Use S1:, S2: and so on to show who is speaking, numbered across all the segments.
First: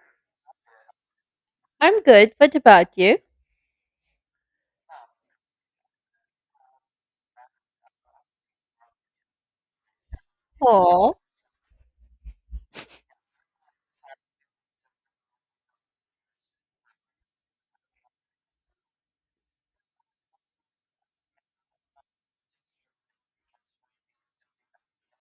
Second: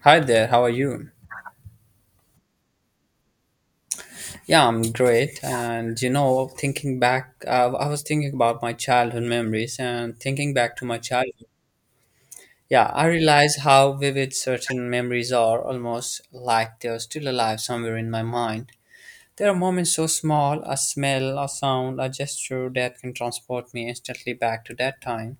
S1: Hi there, how are you?
S2: I'm good. What about you?
S1: Yeah, I'm great. And you know, thinking back, I was thinking about my childhood memories and thinking back to my
S2: Oh.
S1: childhood. Yeah, I realize how vivid certain memories are, almost like they're still alive somewhere in my mind. There are moments so small, a smell, a sound, a gesture that can transport me instantly back to that time.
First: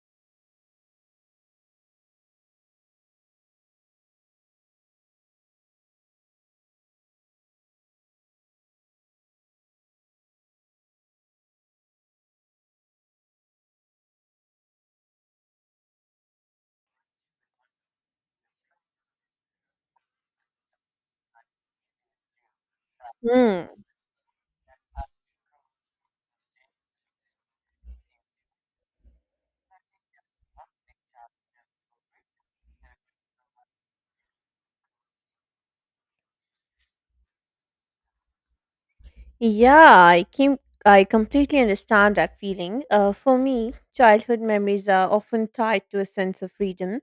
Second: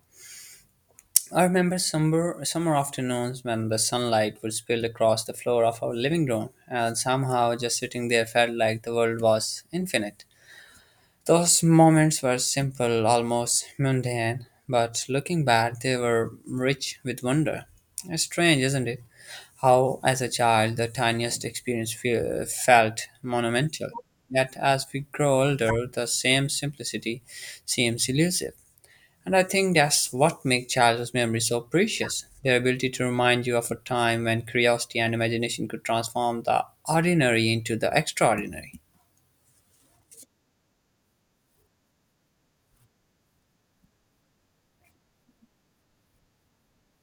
S1: I remember summer afternoons when the sunlight would spill across the floor of our living room, and somehow just sitting there felt like the world was infinite. Those moments were simple, almost mundane, but looking back, they were rich with wonder. It's strange, isn't it? How, as a child, the tiniest experience felt
S2: Hmm.
S1: monumental. Yet, as we grow older, the same simplicity seems elusive. And I think that's what makes childhood memories so precious, their ability to remind you of a time when curiosity and imagination could transform the ordinary into the extraordinary.
S2: Yeah, I completely understand that feeling. For me, childhood memories are often tied to a sense of freedom,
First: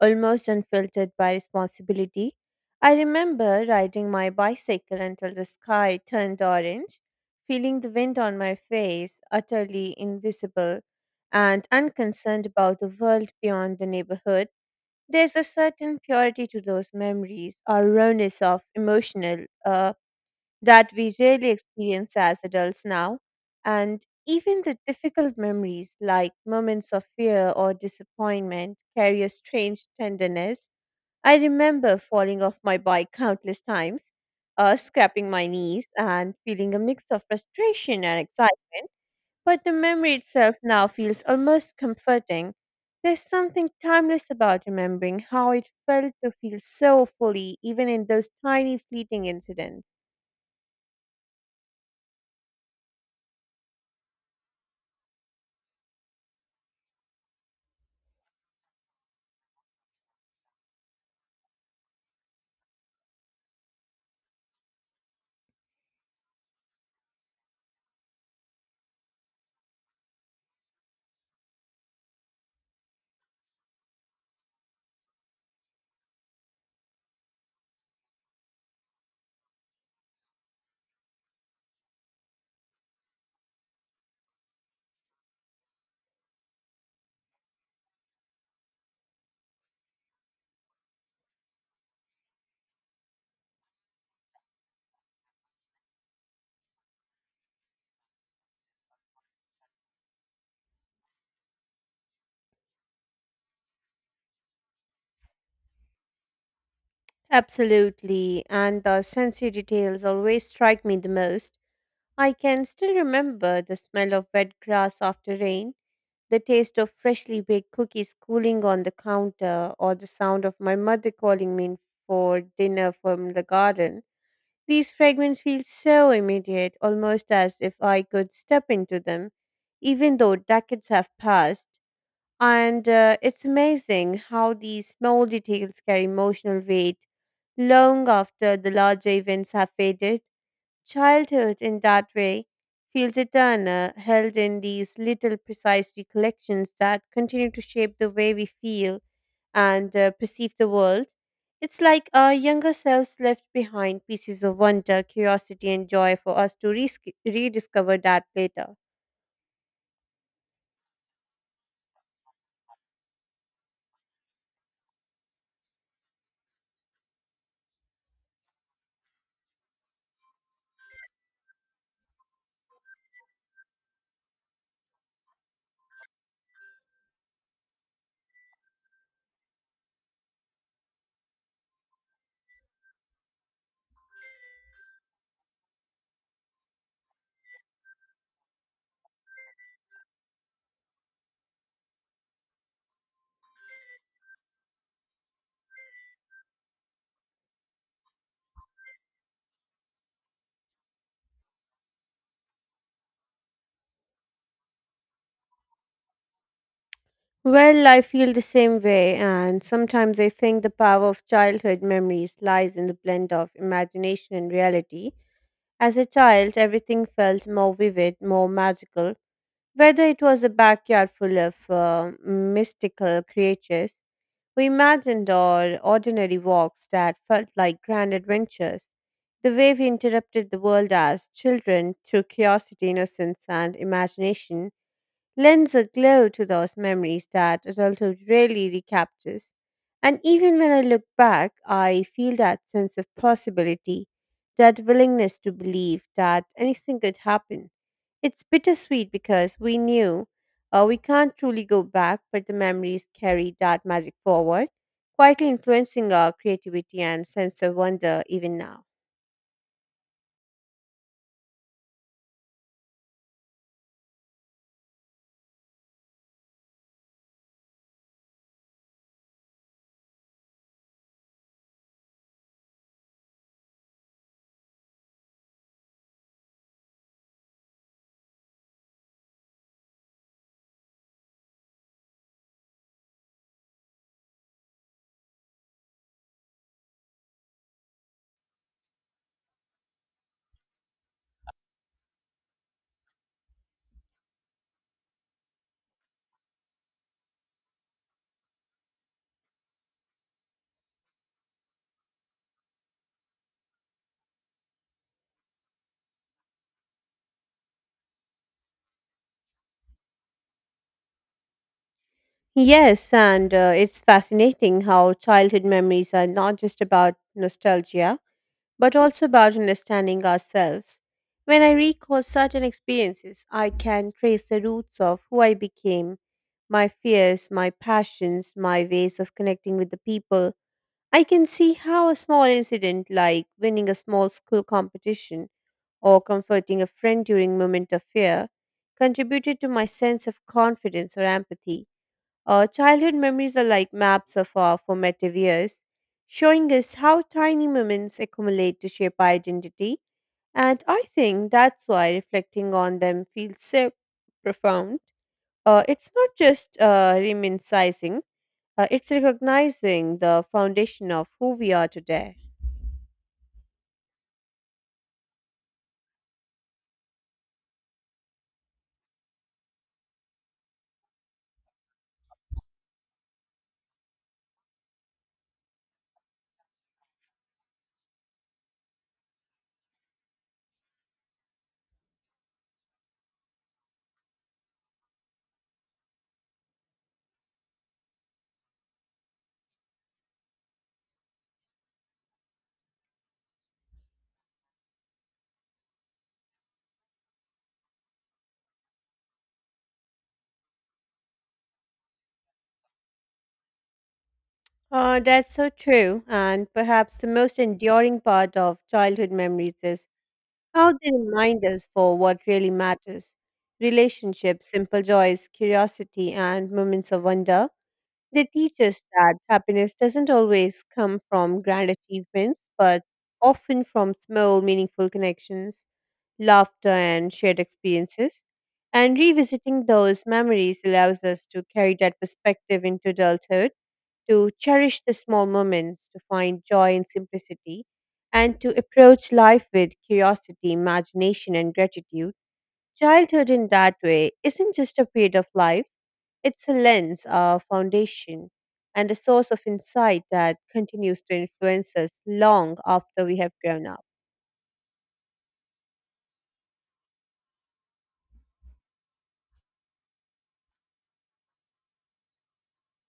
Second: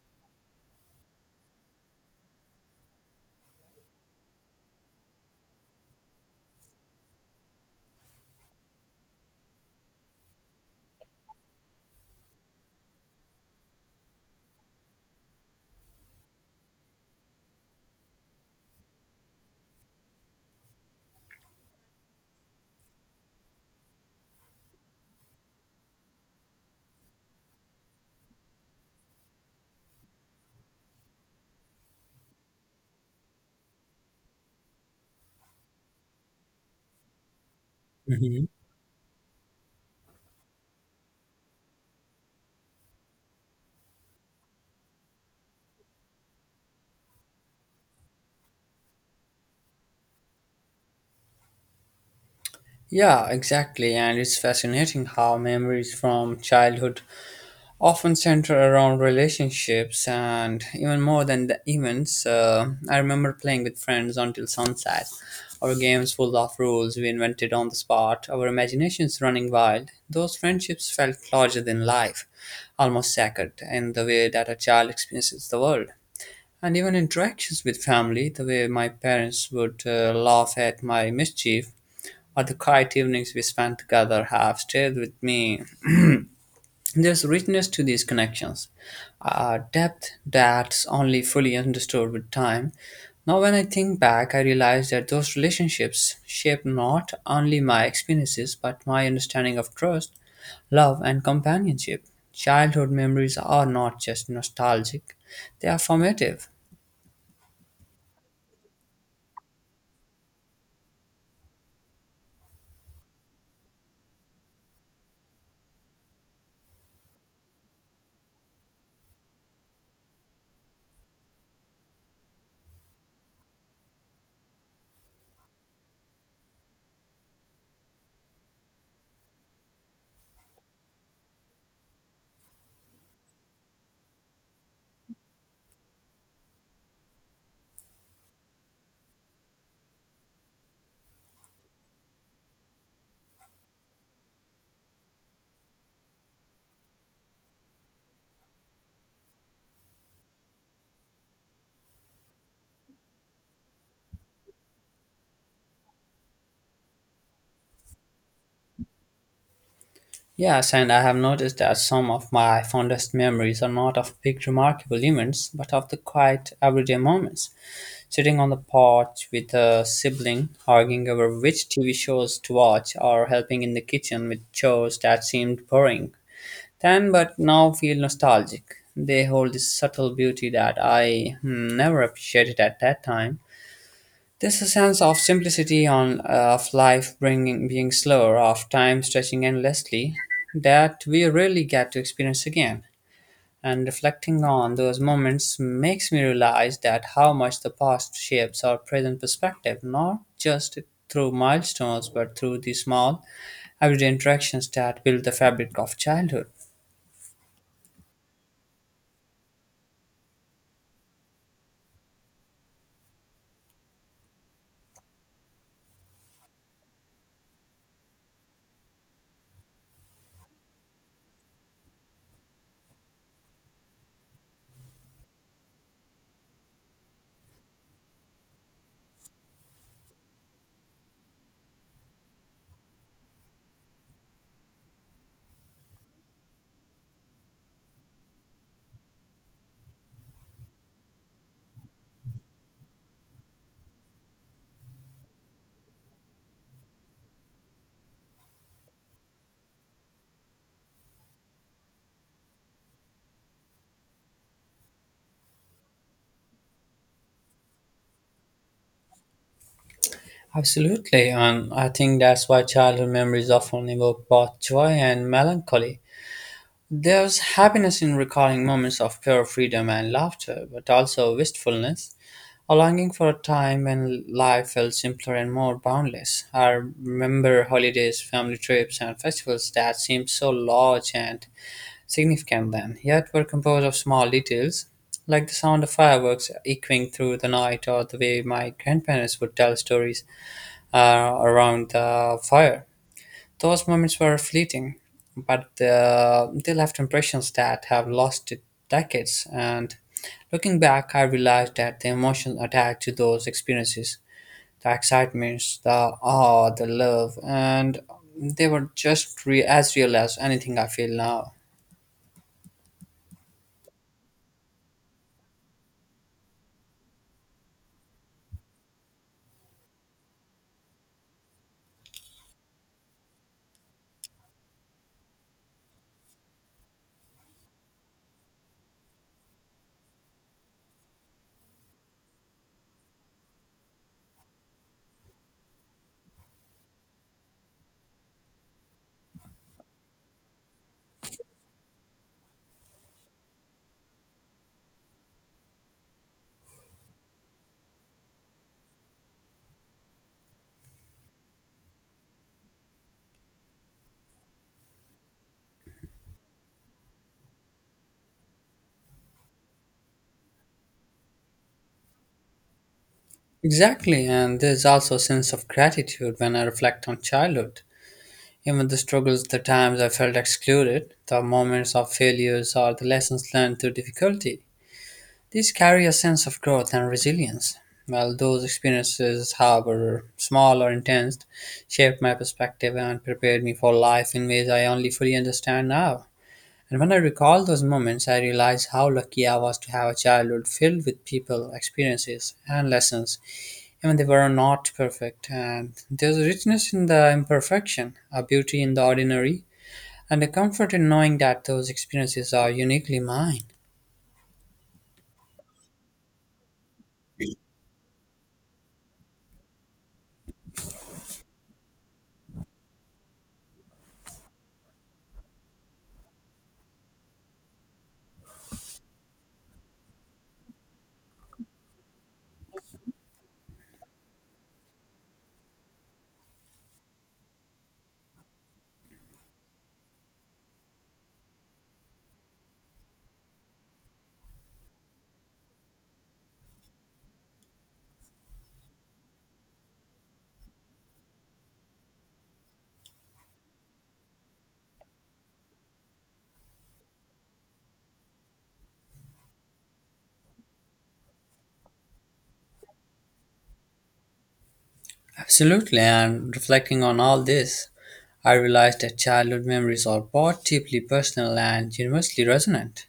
S2: almost unfiltered by responsibility. I remember riding my bicycle until the sky turned orange, feeling the wind on my face, utterly invisible and unconcerned about the world beyond the neighborhood. There's a certain purity to those memories, or rawness of emotional, that we rarely experience as adults now. And even the difficult memories, like moments of fear or disappointment, carry a strange tenderness. I remember falling off my bike countless times, scraping my knees, and feeling a mix of frustration and
S1: hmm
S2: excitement. But the memory itself now feels almost comforting. There's something timeless about remembering how it felt to feel so fully, even in those tiny fleeting incidents.
S1: Yeah, exactly. And it's fascinating how memories from childhood often center around relationships and even more than the events. I remember playing with friends until sunset, our games full of rules we invented on the spot, our imaginations running wild. Those friendships felt larger than life, almost sacred in the way that a child experiences the world. And even interactions with family, the way my parents would laugh at my mischief, or the quiet evenings we spent together have stayed with me. There's richness to these connections, a depth that's only fully understood with time. Now, when I think back, I realize that those relationships shaped not only my experiences but my understanding of trust, love, and companionship. Childhood memories are not just nostalgic, they are formative.
S2: Absolutely, and the sensory details always strike me the most. I can still remember the smell of wet grass after rain, the taste of freshly baked cookies cooling on the counter, or the sound of my mother calling me in for dinner from the garden. These fragments feel so immediate, almost as if I could step into them, even though decades have passed. And it's amazing how these small details carry emotional weight long after the larger events have faded. Childhood, in that way, feels eternal, held in these little precise recollections that continue to shape the way we feel and perceive the world. It's like our younger selves left behind pieces of wonder, curiosity, and joy for us to rediscover that later.
S1: Yes, and I have noticed that some of my fondest memories are not of big, remarkable events, but of the quiet, everyday moments. Sitting on the porch with a sibling, arguing over which TV shows to watch, or helping in the kitchen with chores that seemed boring then, but now feel nostalgic. They hold this subtle beauty that I, never appreciated at that time. There's a sense of simplicity on of life being slower, of time stretching endlessly, that we really get to experience again. And reflecting on those moments makes me realize that how much the past shapes our present perspective, not just through milestones, but through the small, everyday interactions that build the fabric of childhood.
S2: Well, I feel the same way, and sometimes I think the power of childhood memories lies in the blend of imagination and reality. As a child, everything felt more vivid, more magical, whether it was a backyard full of mystical creatures we imagined, or ordinary walks that felt like grand adventures, the way we interrupted the world as children through curiosity, innocence, and imagination lends a glow to those memories that adulthood rarely recaptures. And even when I look back, I feel that sense of possibility, that willingness to believe that anything could happen. It's bittersweet because we can't truly go back, but the memories carry that magic forward, quietly influencing our creativity and sense of wonder even now.
S1: Absolutely, and I think that's why childhood memories often evoke both joy and melancholy. There's happiness in recalling moments of pure freedom and laughter, but also wistfulness, a longing for a time when life felt simpler and more boundless. I remember holidays, family trips, and festivals that seemed so large and significant then, yet were composed of small details, like the sound of fireworks echoing through the night or the way my grandparents would tell stories around the fire. Those moments were fleeting, but they left impressions that have lasted decades. And looking back, I realized that the emotions attached to those experiences, the excitements, the awe, the love, and they were just as real as anything I feel now.
S2: Yes, and it's fascinating how childhood memories are not just about nostalgia but also about understanding ourselves. When I recall certain experiences, I can trace the roots of who I became, my fears, my passions, my ways of connecting with the people. I can see how a small incident like winning a small school competition or comforting a friend during a moment of fear contributed to my sense of confidence or empathy. Childhood memories are like maps of our formative years, showing us how tiny moments accumulate to shape our identity. And I think that's why reflecting on them feels so profound. It's not just reminiscing, it's recognizing the foundation of who we are today.
S1: Exactly, and there's also a sense of gratitude when I reflect on childhood. Even the struggles, the times I felt excluded, the moments of failures, or the lessons learned through difficulty. These carry a sense of growth and resilience, while those experiences, however small or intense, shaped my perspective and prepared me for life in ways I only fully understand now. And when I recall those moments, I realize how lucky I was to have a childhood filled with people, experiences, and lessons, even they were not perfect. And there's a richness in the imperfection, a beauty in the ordinary, and a comfort in knowing that those experiences are uniquely mine.
S2: That's so true. And perhaps the most enduring part of childhood memories is how they remind us for what really matters: relationships, simple joys, curiosity, and moments of wonder. They teach us that happiness doesn't always come from grand achievements, but often from small, meaningful connections, laughter, and shared experiences. And revisiting those memories allows us to carry that perspective into adulthood, to cherish the small moments, to find joy in simplicity, and to approach life with curiosity, imagination, and gratitude. Childhood, in that way, isn't just a period of life, it's a lens, a foundation, and a source of insight that continues to influence us long after we have grown up.
S1: Absolutely, and reflecting on all this, I realized that childhood memories are both deeply personal and universally resonant.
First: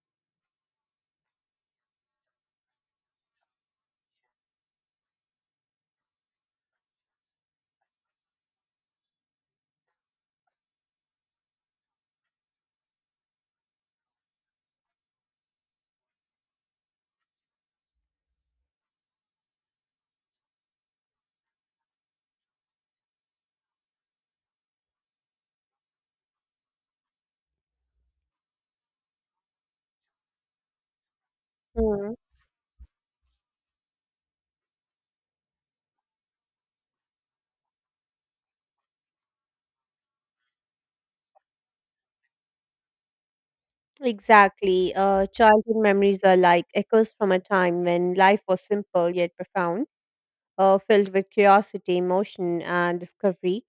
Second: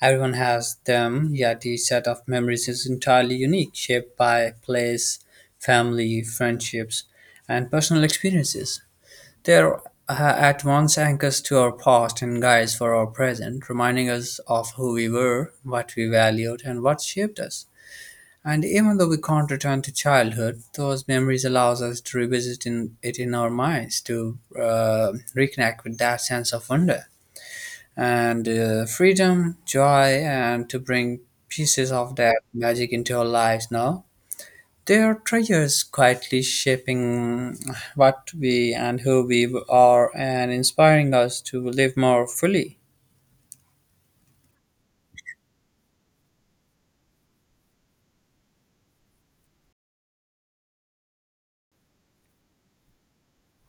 S1: Everyone has them, yet each set of memories is entirely unique, shaped by place, family, friendships, and personal experiences. They are, at once anchors to our past and guides for our present, reminding us of who we were, what we valued, and what shaped us. And even though we can't return to childhood, those memories allows us to it in our minds to reconnect with that sense of wonder and freedom, joy, and to bring pieces
S2: Mm,
S1: of that magic into our lives now. They are treasures quietly shaping what we and who we are and inspiring us to live more fully.
S2: exactly. Childhood memories are like echoes from a time when life was simple yet profound, filled with curiosity, emotion, and discovery.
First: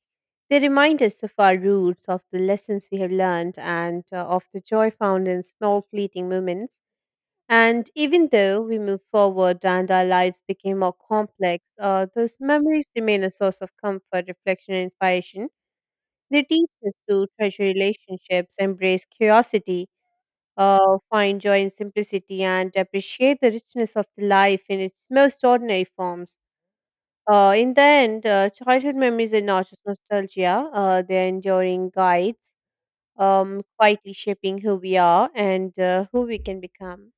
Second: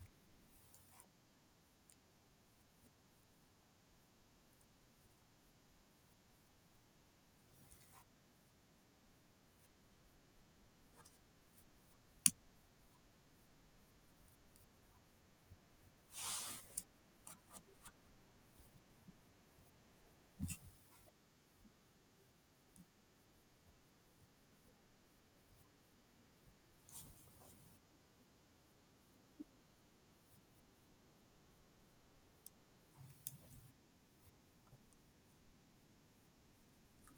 S2: They remind us of our roots, of the lessons we have learned, and of the joy found in small fleeting moments. And even though we moved forward and our lives became more complex, those memories remain a source of comfort, reflection, and inspiration. They teach us to treasure relationships, embrace curiosity, find joy in simplicity, and appreciate the richness of the life in its most ordinary forms. In the end, childhood memories are not just nostalgia, they're enduring guides, quietly shaping who we are and who we can become.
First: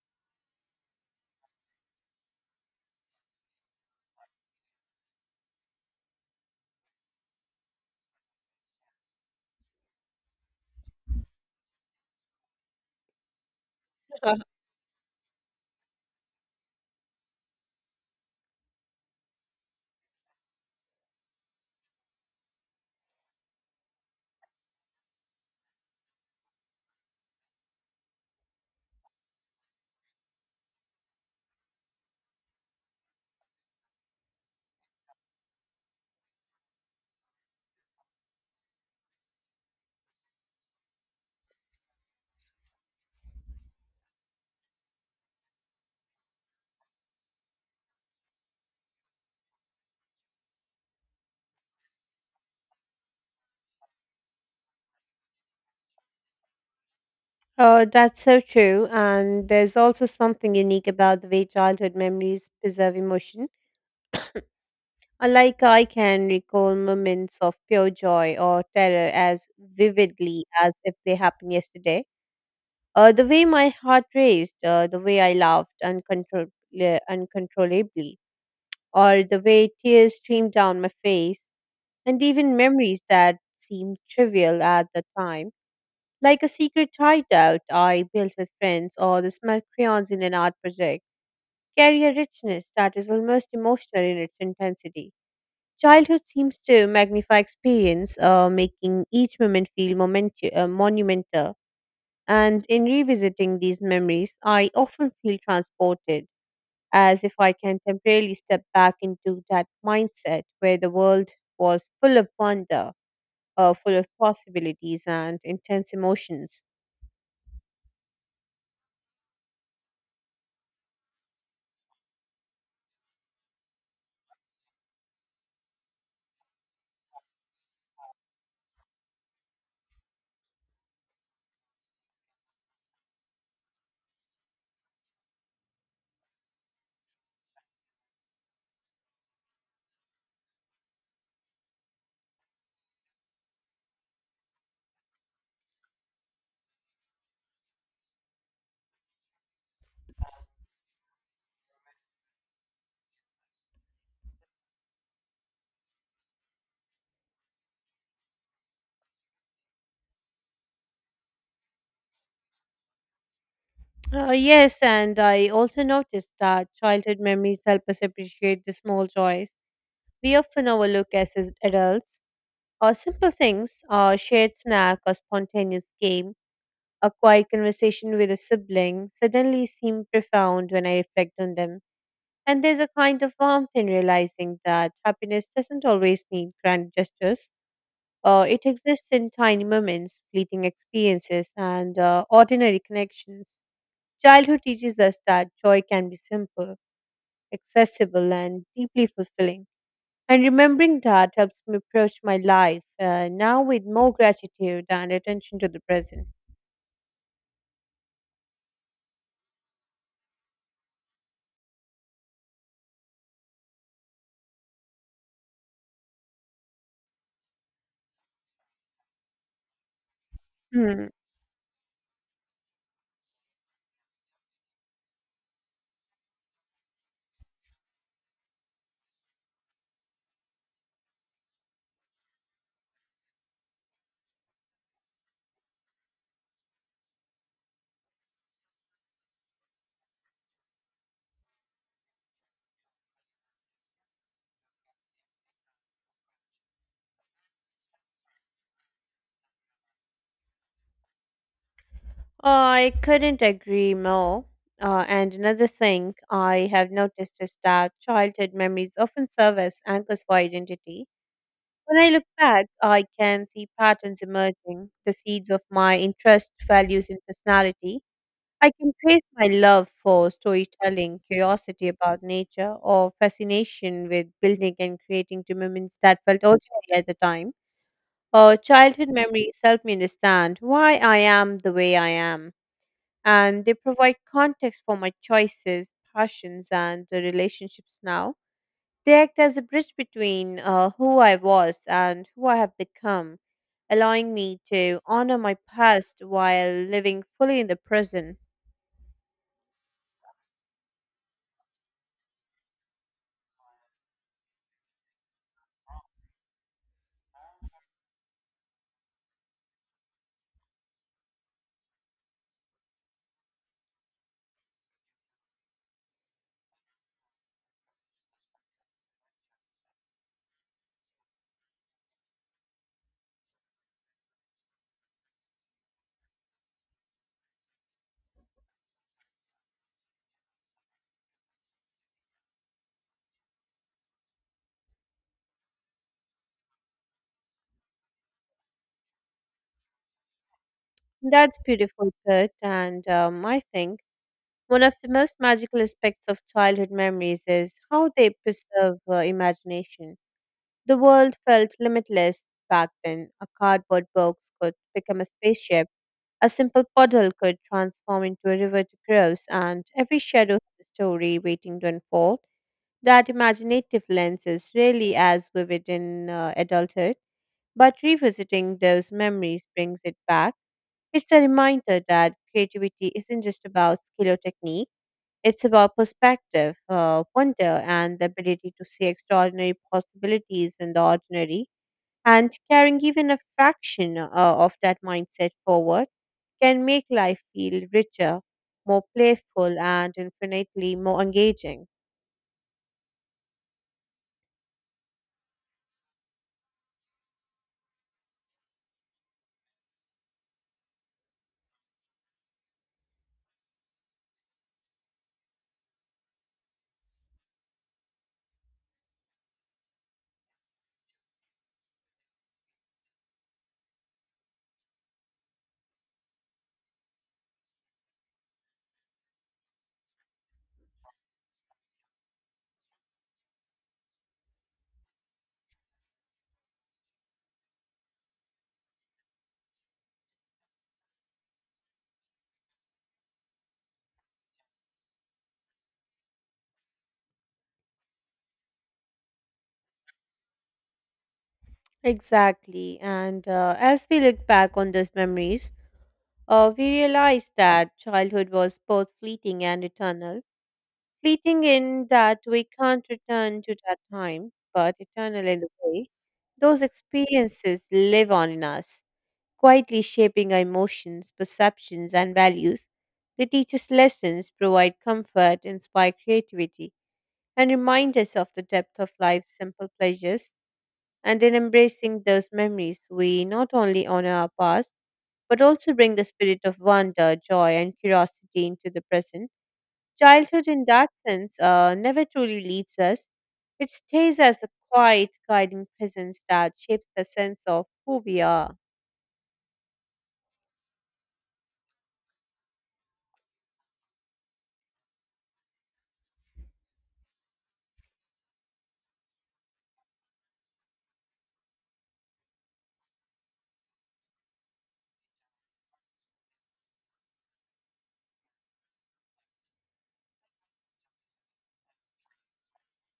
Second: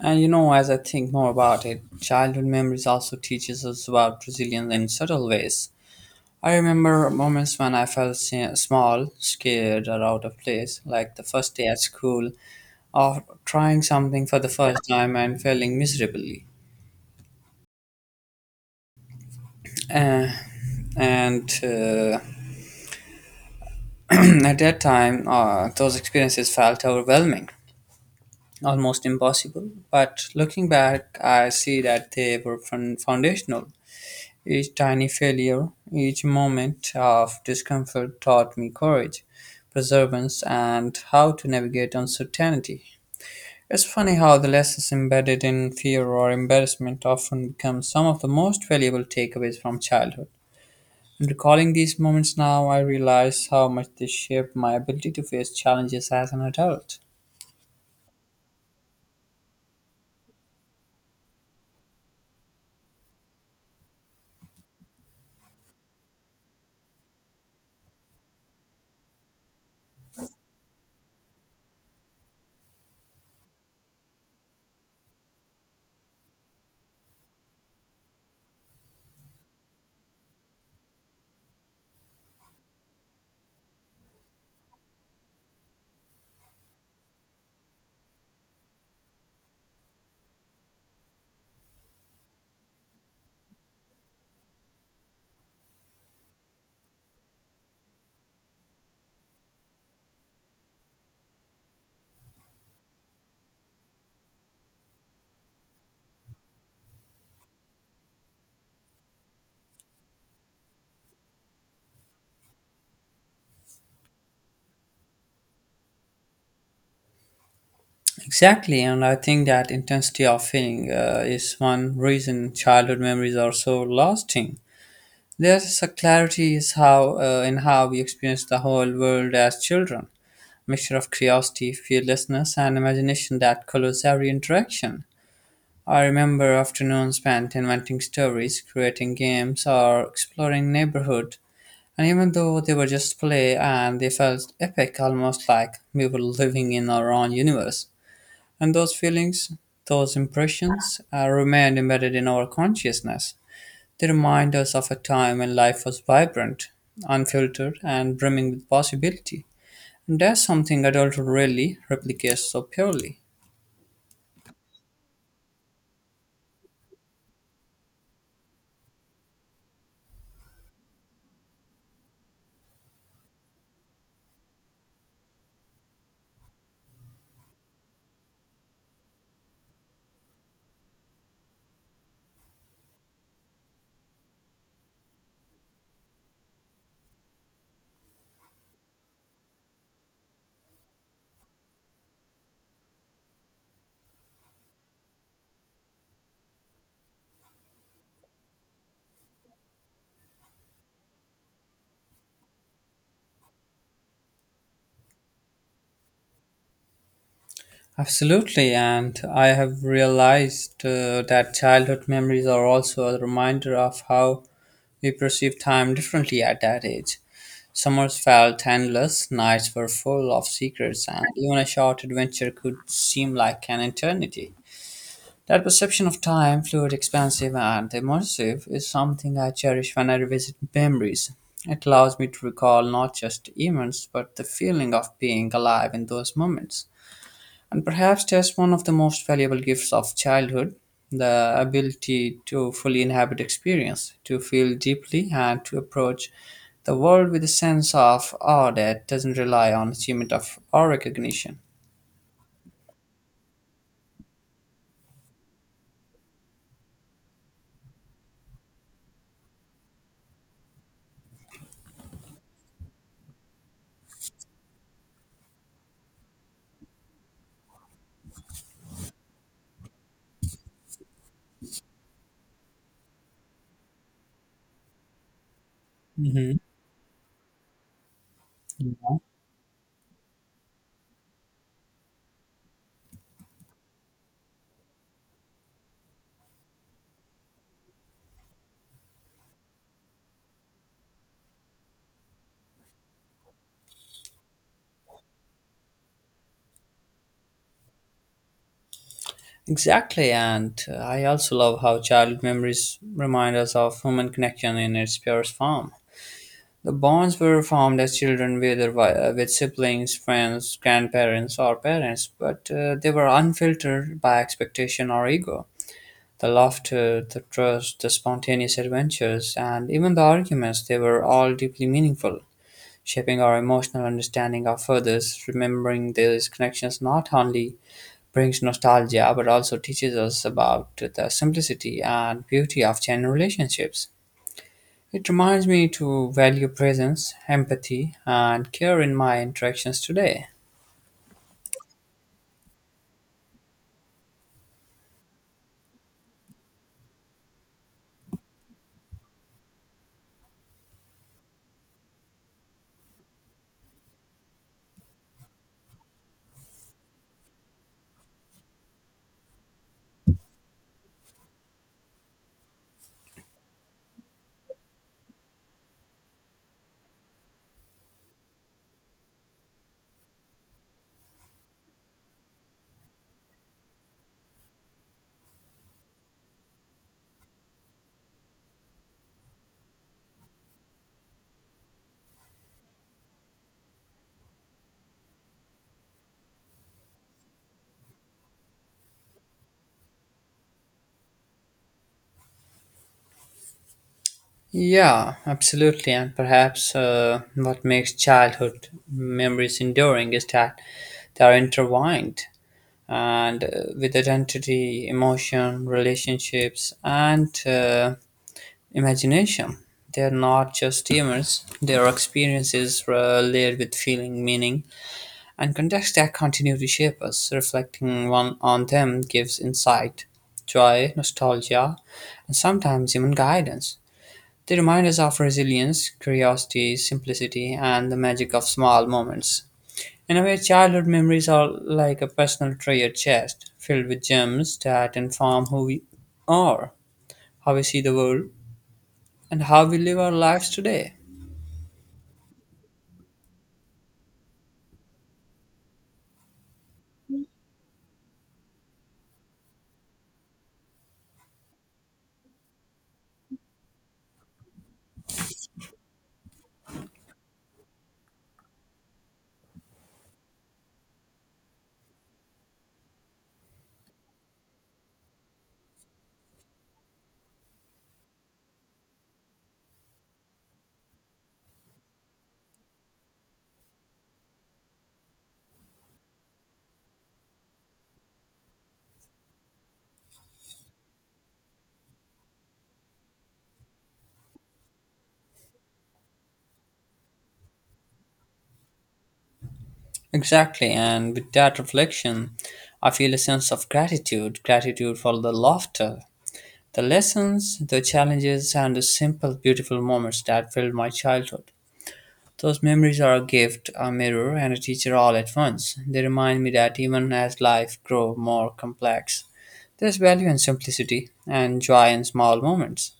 S1: And you know, as I think more about it, childhood memories also teaches us about resilience in subtle ways. I remember moments when I felt small, scared, or out of place, like the first day at school, or trying something for the first time and failing miserably. Uh, and at that time, those experiences felt overwhelming, almost impossible. But looking back, I see that they were foundational. Each tiny failure, each moment of discomfort taught me courage, perseverance, and how to navigate uncertainty. It's funny how the lessons embedded in fear or embarrassment often become some of the most valuable takeaways from childhood. In recalling these moments now, I realize how much they shaped my ability to face challenges as an adult.
S2: Oh, that's so true. And there's also something unique about the way childhood memories preserve emotion. Unlike I can recall moments of pure joy or terror as vividly as if they happened yesterday. The way my heart raced, the way I laughed uncontrollably, or the way tears streamed down my face, and even memories that seemed trivial at the time, like a secret hideout I built with friends, or the smell crayons in an art project, carry a richness that is almost emotional in its intensity. Childhood seems to magnify experience, making each moment feel monumental. And in revisiting these memories, I often feel transported, as if I can temporarily step back into that mindset where the world was full of wonder, full of possibilities, and intense emotions.
S1: Exactly, and I think that intensity of feeling is one reason childhood memories are so lasting. There's a clarity is how in how we experience the whole world as children, mixture of curiosity, fearlessness, and imagination that colors every interaction. I remember afternoons spent inventing stories, creating games, or exploring neighborhood. And even though they were just play, and they felt epic, almost like we were living in our own universe. And those feelings, those impressions, remained embedded in our consciousness. They remind us of a time when life was vibrant, unfiltered, and brimming with possibility. And that's something adulthood really replicates so purely.
S2: Yes, and I also noticed that childhood memories help us appreciate the small joys we often overlook as adults. Or simple things, a shared snack, a spontaneous game, a quiet conversation with a sibling suddenly seem profound when I reflect on them. And there's a kind of warmth in realizing that happiness doesn't always need grand gestures. It exists in tiny moments, fleeting experiences, and ordinary connections. Childhood teaches us that joy can be simple, accessible, and deeply fulfilling. And remembering that helps me approach my life now with more gratitude and attention to the present.
S1: Absolutely, and I have realized that childhood memories are also a reminder of how we perceive time differently at that age. Summers felt endless, nights were full of secrets,
S2: Hmm.
S1: and even a short adventure could seem like an eternity. That perception of time, fluid, expansive, and immersive, is something I cherish when I revisit memories. It allows me to recall not just events, but the feeling of being alive in those moments. And perhaps that's one of the most valuable gifts of childhood, the ability to fully inhabit experience, to feel deeply, and to approach the world with a sense of awe that doesn't rely on achievement of or recognition.
S2: I couldn't agree more. And another thing I have noticed is that childhood memories often serve as anchors for identity. When I look back, I can see patterns emerging, the seeds of my interests, values, and personality. I can trace my love for storytelling, curiosity about nature, or fascination with building and creating to moments that felt
S1: hmm
S2: ordinary at the time. Childhood memories help me understand why I am the way I am, and they provide context for my choices, passions, and the relationships now. They act as a bridge between who I was and who I have become, allowing me to honor my past while living fully in the present.
S1: Exactly, and I also love how childhood memories remind us of human connection in its purest form. The bonds were formed as children, whether with siblings, friends, grandparents, or parents, but they were unfiltered by expectation or ego. The laughter, the trust, the spontaneous adventures, and even the arguments, they were all deeply meaningful, shaping our emotional understanding of others. Remembering these connections not only brings nostalgia but also teaches us about the simplicity and beauty of genuine relationships. It reminds me to value presence, empathy, and care in my interactions today.
S2: That's beautiful, Kurt. And I think one of the most magical aspects of childhood memories is how they preserve imagination. The world felt limitless back then. A cardboard box could become a spaceship, a simple puddle could transform into a river to cross, and every shadow had a story waiting to unfold. That imaginative lens is rarely as vivid in adulthood, but revisiting those memories brings it back. It's a reminder that creativity isn't just about skill or technique, it's about perspective, wonder, and the ability to see extraordinary possibilities in the ordinary. And carrying even a fraction of that mindset forward can make life feel richer, more playful, and infinitely more engaging.
S1: Yeah, absolutely. And perhaps what makes childhood memories enduring is that they are intertwined and with identity, emotion, relationships, and imagination. They are not just humors, they are experiences layered with feeling, meaning, and contexts that continue to shape us. Reflecting one on them gives insight, joy, nostalgia, and sometimes even guidance. They remind us of resilience, curiosity, simplicity, and the magic of small moments. In a way, childhood memories are like a personal treasure chest filled with gems that inform who we are, how we see the world, and how we live our lives today.
S2: Exactly. And as we look back on those memories, we realize that childhood was both fleeting and eternal, fleeting in that we can't return to that time, but eternal in a way. Those experiences live on in us, quietly shaping our emotions, perceptions, and values. They teach us lessons, provide comfort, inspire creativity, and remind us of the depth of life's simple pleasures. And in embracing those memories, we not only honor our past, but also bring the spirit of wonder, joy, and curiosity into the present. Childhood, in that sense, never truly leaves us. It stays as a quiet, guiding presence that shapes the sense of who we are.
S1: Exactly, and with that reflection, I feel a sense of gratitude for the laughter, the lessons, the challenges, and the simple, beautiful moments that filled my childhood. Those memories are a gift, a mirror, and a teacher all at once. They remind me that even as life grows more complex, there's value in simplicity and joy in small moments.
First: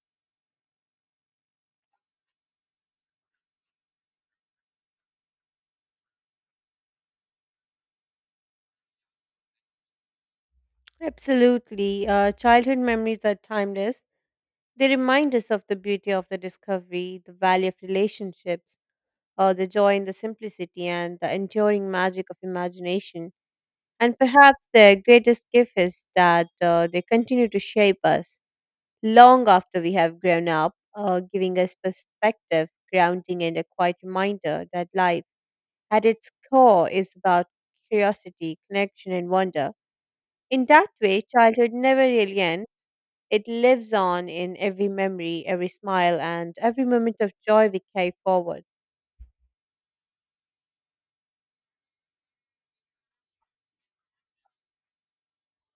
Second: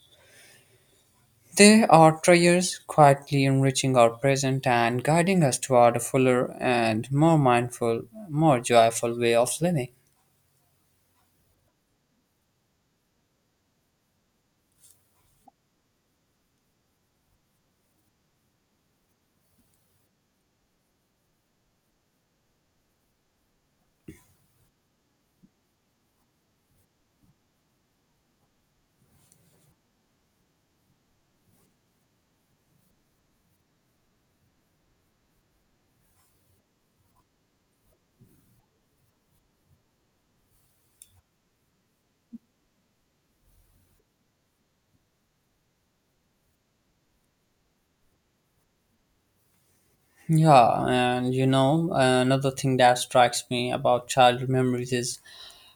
S1: They are prayers quietly enriching our present and guiding us toward a fuller and more mindful, more joyful way of living.
S2: Absolutely. Childhood memories are timeless. They remind us of the beauty of the discovery, the value of relationships, the joy in the simplicity, and the enduring magic of imagination. And perhaps their greatest gift is that they continue to shape us long after we have grown up, giving us perspective, grounding, and a quiet reminder that life at its core is about curiosity, connection, and wonder. In that way, childhood never really ends. It lives on in every memory, every smile, and every moment of joy we carry forward.
S1: Yeah, and you know, another thing that strikes me about childhood memories is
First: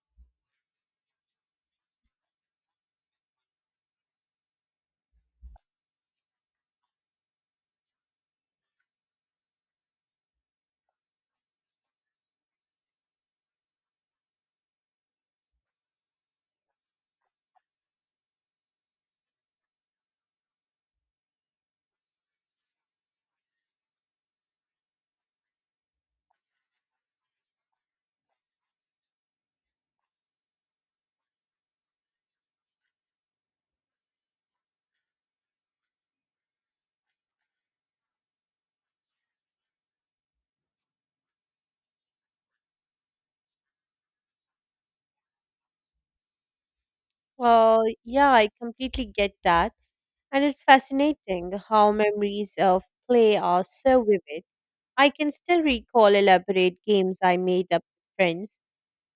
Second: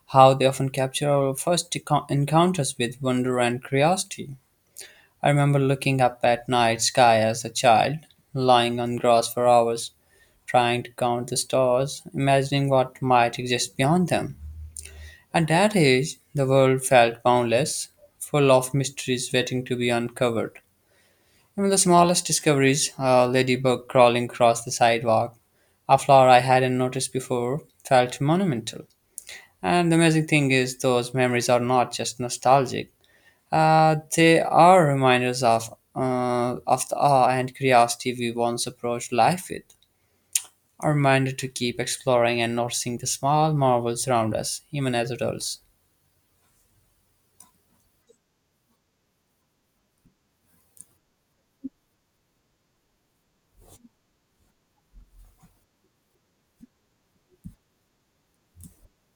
S1: how they often capture our first encounters with wonder and curiosity. I remember looking up at night sky as a child, lying on grass for hours, trying to count the stars, imagining what might exist beyond them. At that age, the world felt boundless, full of mysteries waiting to be uncovered. Even the smallest discoveries, a ladybug crawling across the sidewalk, a flower I hadn't noticed before, felt monumental. And the amazing thing is, those memories are not just nostalgic. They are reminders of of the awe and curiosity we once approached life with. A reminder to keep exploring and noticing the small marvels around us, even as adults.
S2: Well, yeah, I completely get that. And it's fascinating how memories of play are so vivid. I can still recall elaborate games I made up with friends,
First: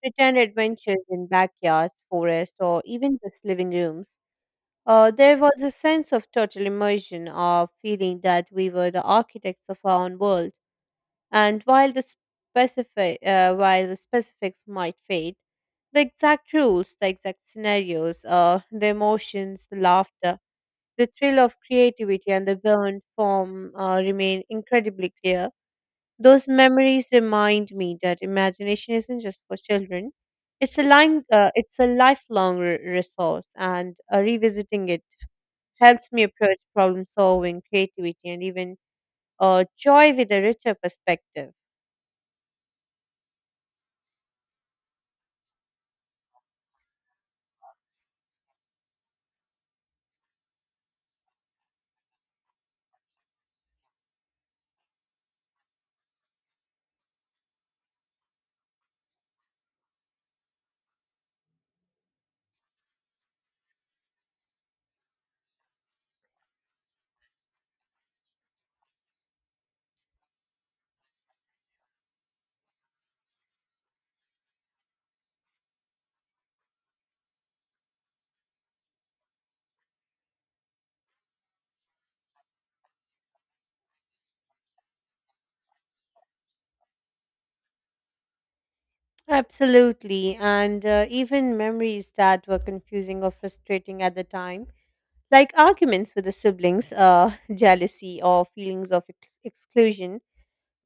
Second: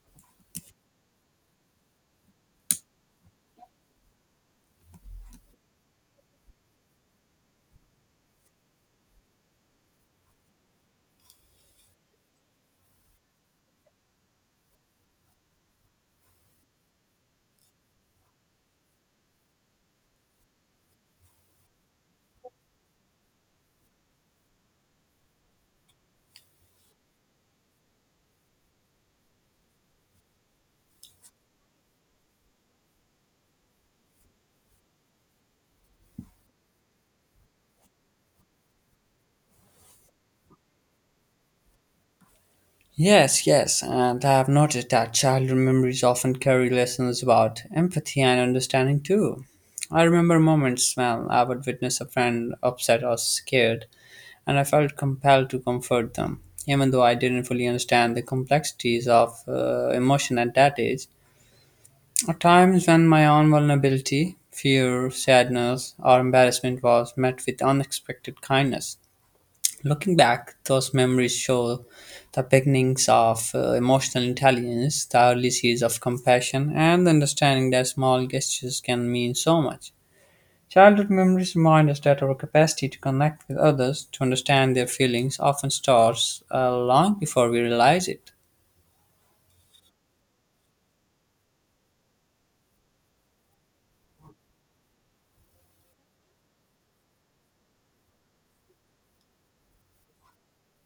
S2: pretend adventures in backyards, forests, or even just living rooms. There was a sense of total immersion, of feeling that we were the architects of our own world. And while the specifics might fade, the exact rules, the exact scenarios, the emotions, the laughter, the thrill of creativity, and the burn form remain incredibly clear. Those memories remind me that imagination isn't just for children. It's a lifelong resource, and revisiting it helps me approach problem solving, creativity, and even joy with a richer perspective.
S1: Yes, yes, and I have noticed that childhood memories often carry lessons about empathy and understanding too. I remember moments when I would witness a friend upset or scared, and I felt compelled to comfort them. Even though I didn't fully understand the complexities of emotion at that age, at times when my own vulnerability, fear, sadness, or embarrassment was met with unexpected kindness. Looking back, those memories show the beginnings of emotional intelligence, the early seeds of compassion, and the understanding that small gestures can mean so much. Childhood memories remind us that our capacity to connect with others, to understand their feelings, often starts long before we realize it.
S2: Absolutely, and even memories that were confusing or frustrating at the time, like arguments with the siblings, jealousy, or feelings of exclusion,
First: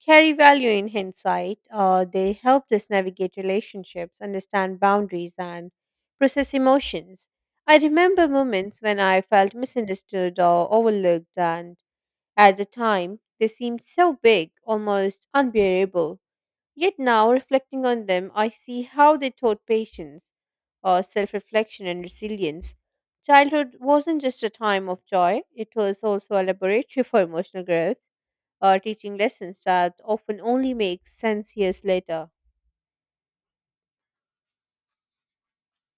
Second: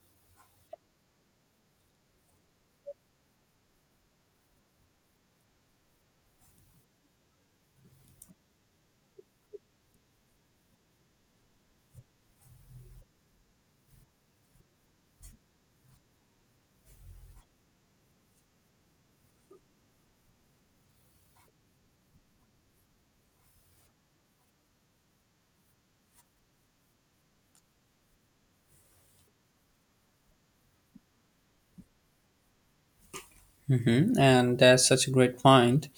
S2: carry value in hindsight. They helped us navigate relationships, understand boundaries, and process emotions. I remember moments when I felt misunderstood or overlooked, and at the time, they seemed so big, almost unbearable. Yet now, reflecting on them, I see how they taught patience, self reflection, and resilience. Childhood wasn't just a time of joy, it was also a laboratory for emotional growth teaching lessons that often only make sense years later.
S1: Hmm. And that's such a great point.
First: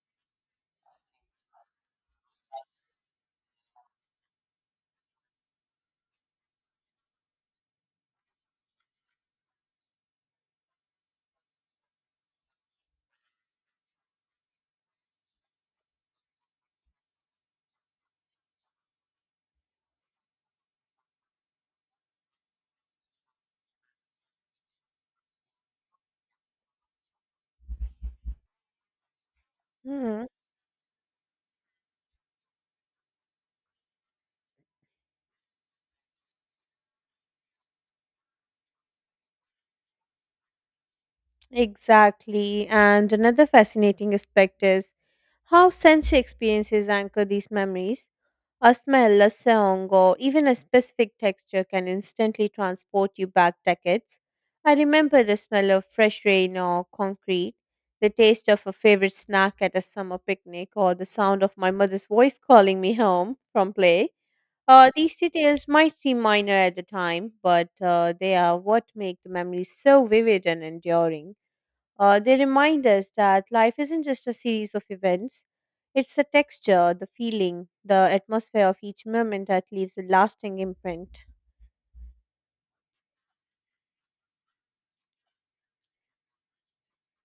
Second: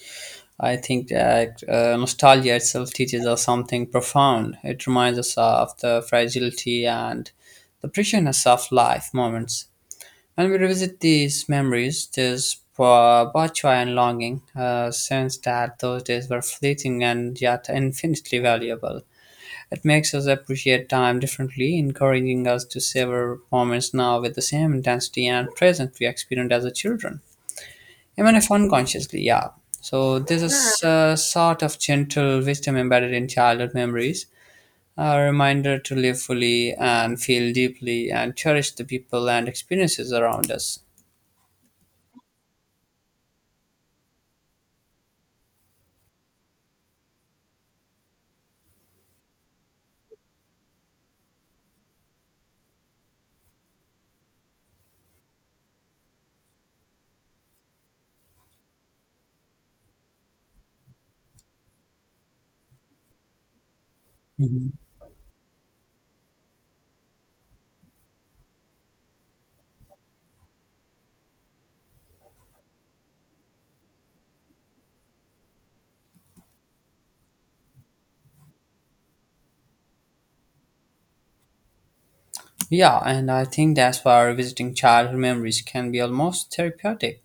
S1: I think that nostalgia itself teaches us something profound. It reminds us of the fragility and the preciousness of life moments. When we revisit these memories, there's both joy and longing, a sense that those days were fleeting and yet infinitely valuable. It makes us appreciate time differently, encouraging us to savor moments now with the same intensity and presence we experienced as a children, even if unconsciously. Yeah. So
S2: Hmm,
S1: there's a sort of gentle wisdom embedded in childhood memories, a reminder to live fully and feel deeply and cherish the people and experiences around us.
S2: exactly. And another fascinating aspect is how sensory experiences anchor these memories. A smell, a song, or even a specific texture can instantly transport you back decades. I remember the smell of fresh rain or concrete, the taste of a favorite snack at a summer picnic, or the sound of my mother's voice calling me home from play.
S1: Mhm.
S2: These details might seem minor at the time, but they are what make the memories so vivid and enduring. They remind us that life isn't just a series of events, it's the texture, the feeling, the atmosphere of each moment that leaves a lasting imprint.
S1: Yeah, and I think that's why revisiting childhood memories can be almost therapeutic.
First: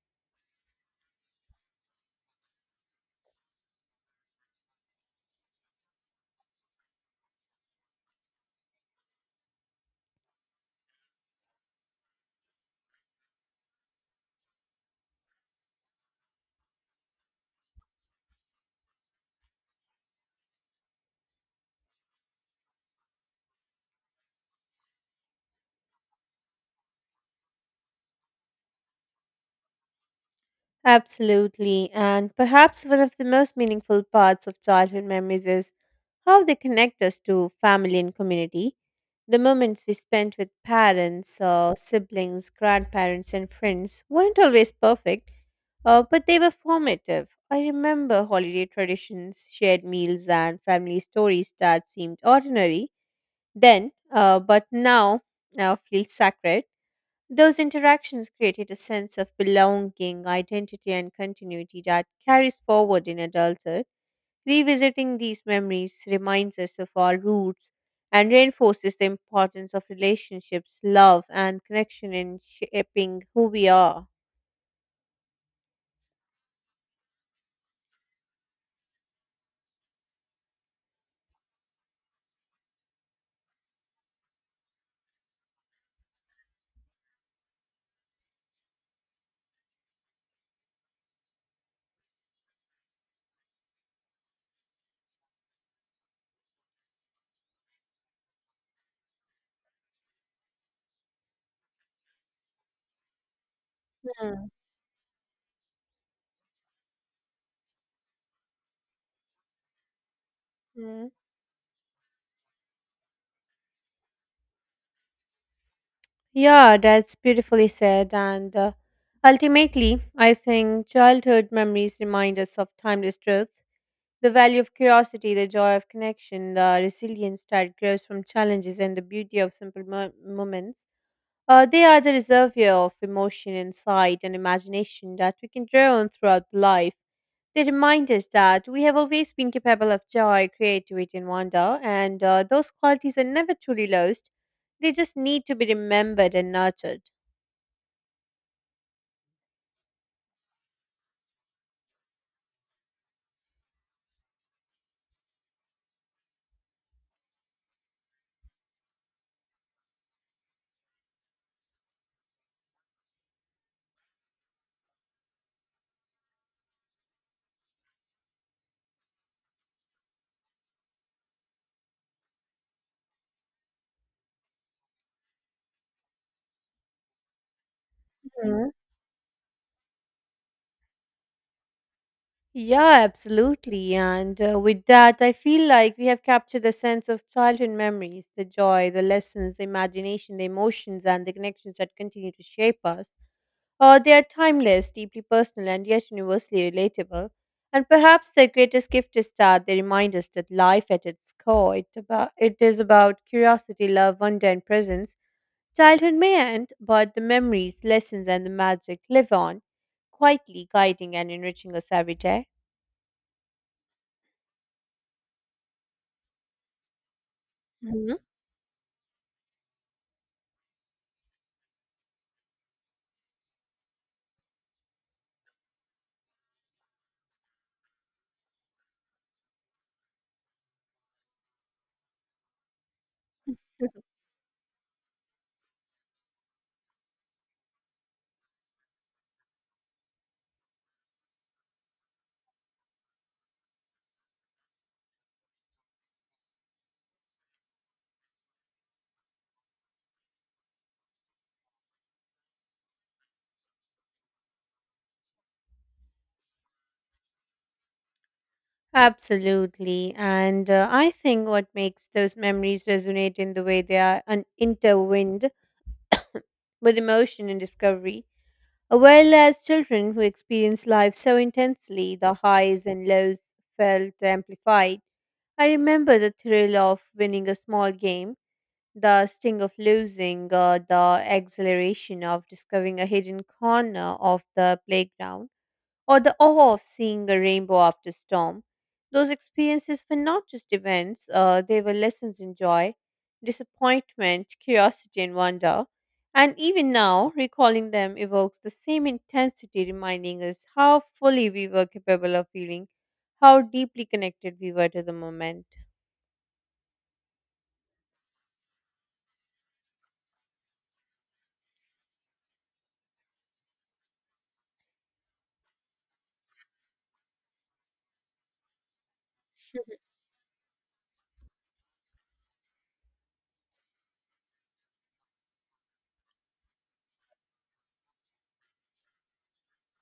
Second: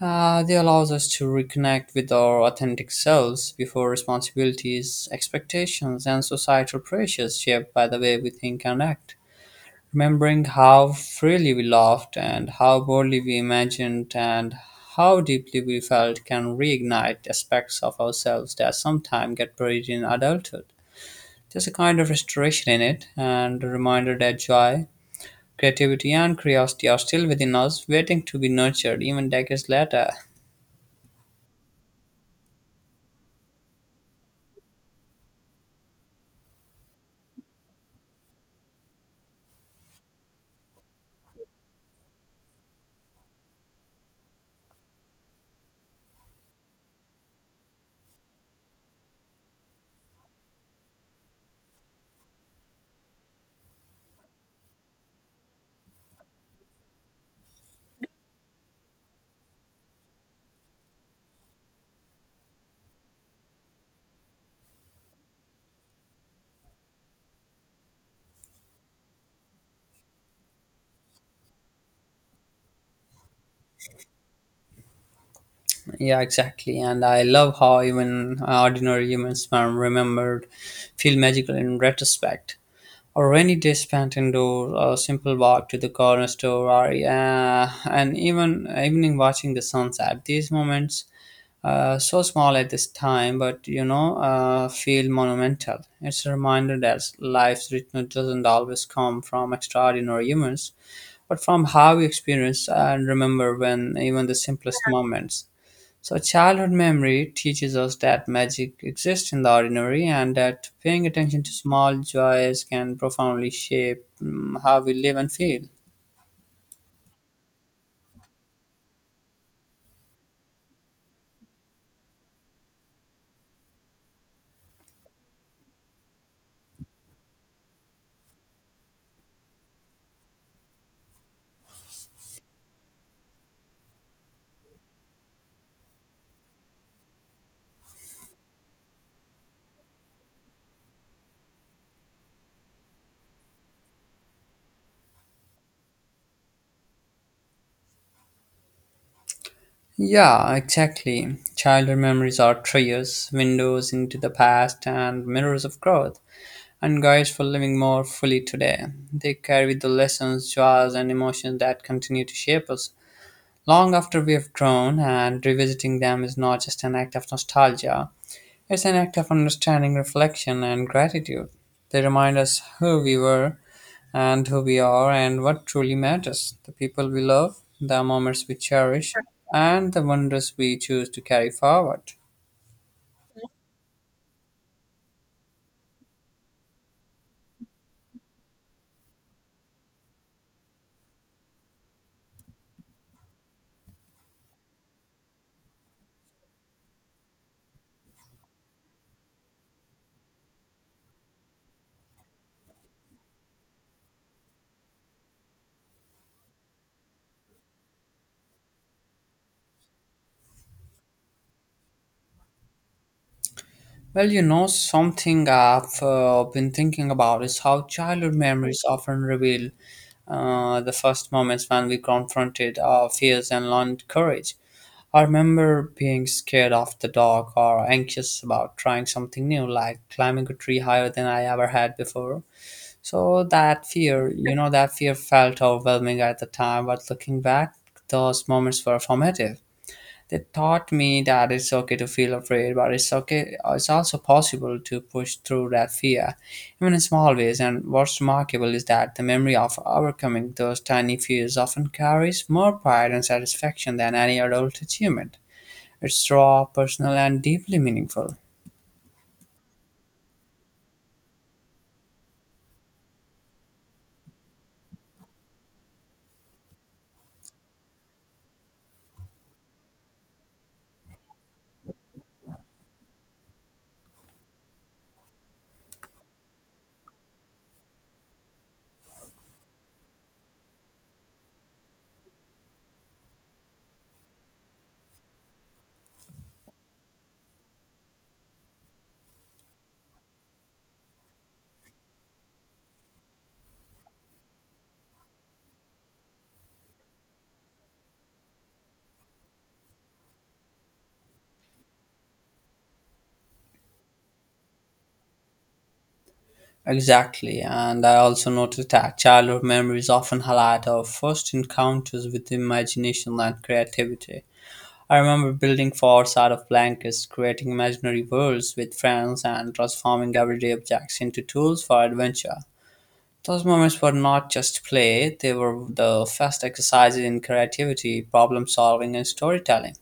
S1: They allows us to reconnect with our authentic selves before responsibilities, expectations, and societal pressures shaped by the way we think and act. Remembering how freely we laughed and how boldly we imagined and how deeply we felt can reignite aspects of ourselves that sometimes get buried in adulthood. There's a kind of restoration in it and a reminder that joy, creativity, and curiosity are still within us, waiting to be nurtured even decades later.
S2: Absolutely, and perhaps one of the most meaningful parts of childhood memories is how they connect us to family and community. The moments we spent with parents, siblings, grandparents, and friends weren't always perfect, but they were formative. I remember holiday traditions, shared meals, and family stories that seemed ordinary then, but now feel sacred. Those interactions created a sense of belonging, identity, and continuity that carries forward in adulthood. Revisiting these memories reminds us of our roots and reinforces the importance of relationships, love, and connection in shaping who we are.
S1: Yeah, exactly. And I love how even ordinary humans are remembered feel magical in retrospect. A rainy day spent indoors, a simple walk to the corner store, or and even evening watching the sunset. These moments, so small at this time, but feel monumental. It's a reminder that life's richness doesn't always come from extraordinary humans, but from how we experience and remember when even the simplest moments. So, childhood memory teaches us that magic exists in the ordinary and that paying
S2: Hmm.
S1: attention to small joys can profoundly shape how we live and feel.
S2: Yeah, that's beautifully said. And ultimately, I think childhood memories remind us of timeless truth, the value of curiosity, the joy of connection, the resilience that grows from challenges, and the beauty of simple moments. They are the reservoir of emotion, insight, and imagination that we can draw on throughout life. They remind us that we have always been capable of joy, creativity, and wonder, and those qualities are never truly lost. They just need to be remembered and nurtured.
S1: Yeah, exactly. Childhood memories are treasures, windows into the past, and mirrors of growth, and guides for living more fully today. They carry the lessons, joys, and emotions that continue to shape us long after we have grown, and revisiting them is not just an act of nostalgia. It's an act of understanding, reflection, and gratitude. They remind us who we were and who we are and what truly matters the people we love, the moments we
S2: Mhm.
S1: cherish, and the wonders we choose to carry forward.
S2: Yeah, absolutely. And with that, I feel like we have captured the sense of childhood memories, the joy, the lessons, the imagination, the emotions, and the connections that continue to shape us. They are timeless, deeply personal, and yet universally relatable. And perhaps their greatest gift is that they remind us that life at its core it is about curiosity, love, wonder, and presence. Childhood may end, but the memories, lessons, and the magic live on, quietly guiding and enriching us every day.
S1: Well, you know, something I've been thinking about is how
S2: Mhm.
S1: childhood memories often reveal the first moments when we confronted our fears and learned courage. I remember being scared of the dark or anxious about trying something new, like climbing a tree higher than I ever had before. So that fear, you know, that fear felt overwhelming at the time, but looking back, those moments were formative. They taught me that it's okay to feel afraid, but it's okay. It's also possible to push through that fear, even in small ways. And what's remarkable is that the memory of overcoming those tiny fears often carries more pride and satisfaction than any adult achievement. It's raw, personal, and deeply meaningful.
S2: Absolutely. And I think what makes those memories resonate in the way they are intertwined with emotion and discovery. While as children who experience life so intensely, the highs and lows felt amplified. I remember the thrill of winning a small game, the sting of losing, the exhilaration of discovering a hidden corner of the playground or the awe of seeing a rainbow after storm. Those experiences were not just events, they were lessons in joy, disappointment, curiosity, and wonder. And even now, recalling them evokes the same intensity, reminding us how fully we were capable of feeling, how deeply connected we were to the moment.
S1: Exactly, and I also noticed that childhood memories often highlight our first encounters with imagination and creativity. I remember building forts out of blankets, creating imaginary worlds with friends, and transforming everyday objects into tools for adventure. Those moments were not just play, they were the first exercises in creativity, problem solving, and storytelling.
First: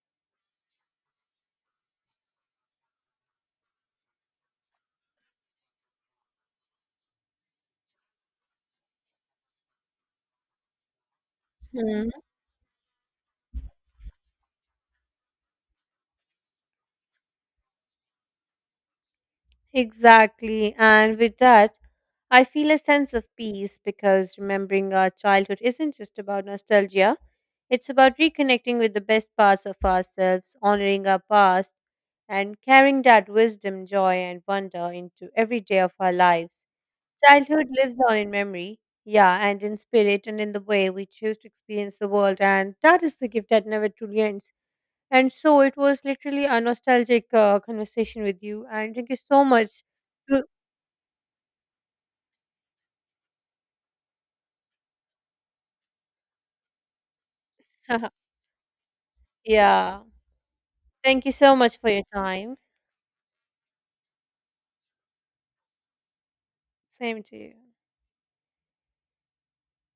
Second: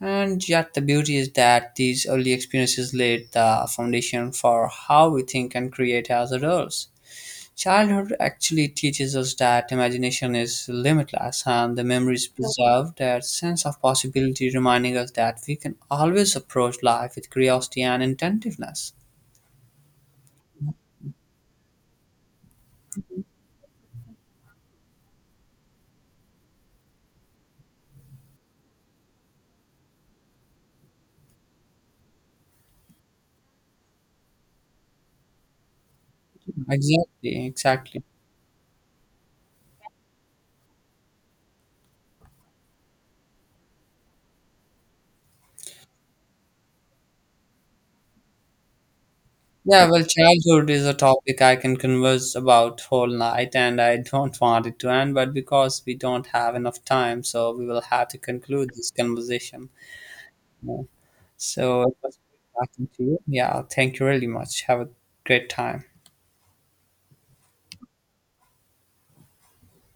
S1: And yet, the beauty is that these early experiences laid the foundation for how we think and create as adults. Childhood actually teaches us that imagination is limitless and the
S2: Hmm.
S1: memories preserve that sense of possibility, reminding us that we can always approach life with curiosity and intentiveness.
S2: Exactly. And with that, I feel a sense of peace because remembering our childhood isn't just about nostalgia, it's about reconnecting with the best parts of ourselves, honoring our past, and carrying that wisdom, joy, and wonder into every day of our lives.
S1: Exactly,
S2: Childhood lives
S1: exactly.
S2: on in memory, yeah, and in spirit, and in the way we choose to experience the world, and that is the gift that never truly ends. And so it was literally a nostalgic conversation with you, and thank you so much.
S1: Yeah, well, childhood is a topic I can converse about whole night, and I don't want it to end, but because we don't have enough time, so we will have to conclude this conversation.
S2: Yeah.
S1: Yeah.
S2: Thank you so much
S1: So
S2: for
S1: it
S2: your
S1: was great
S2: time.
S1: talking to you. Yeah, thank you really much. Have a great time.
S2: Same to you.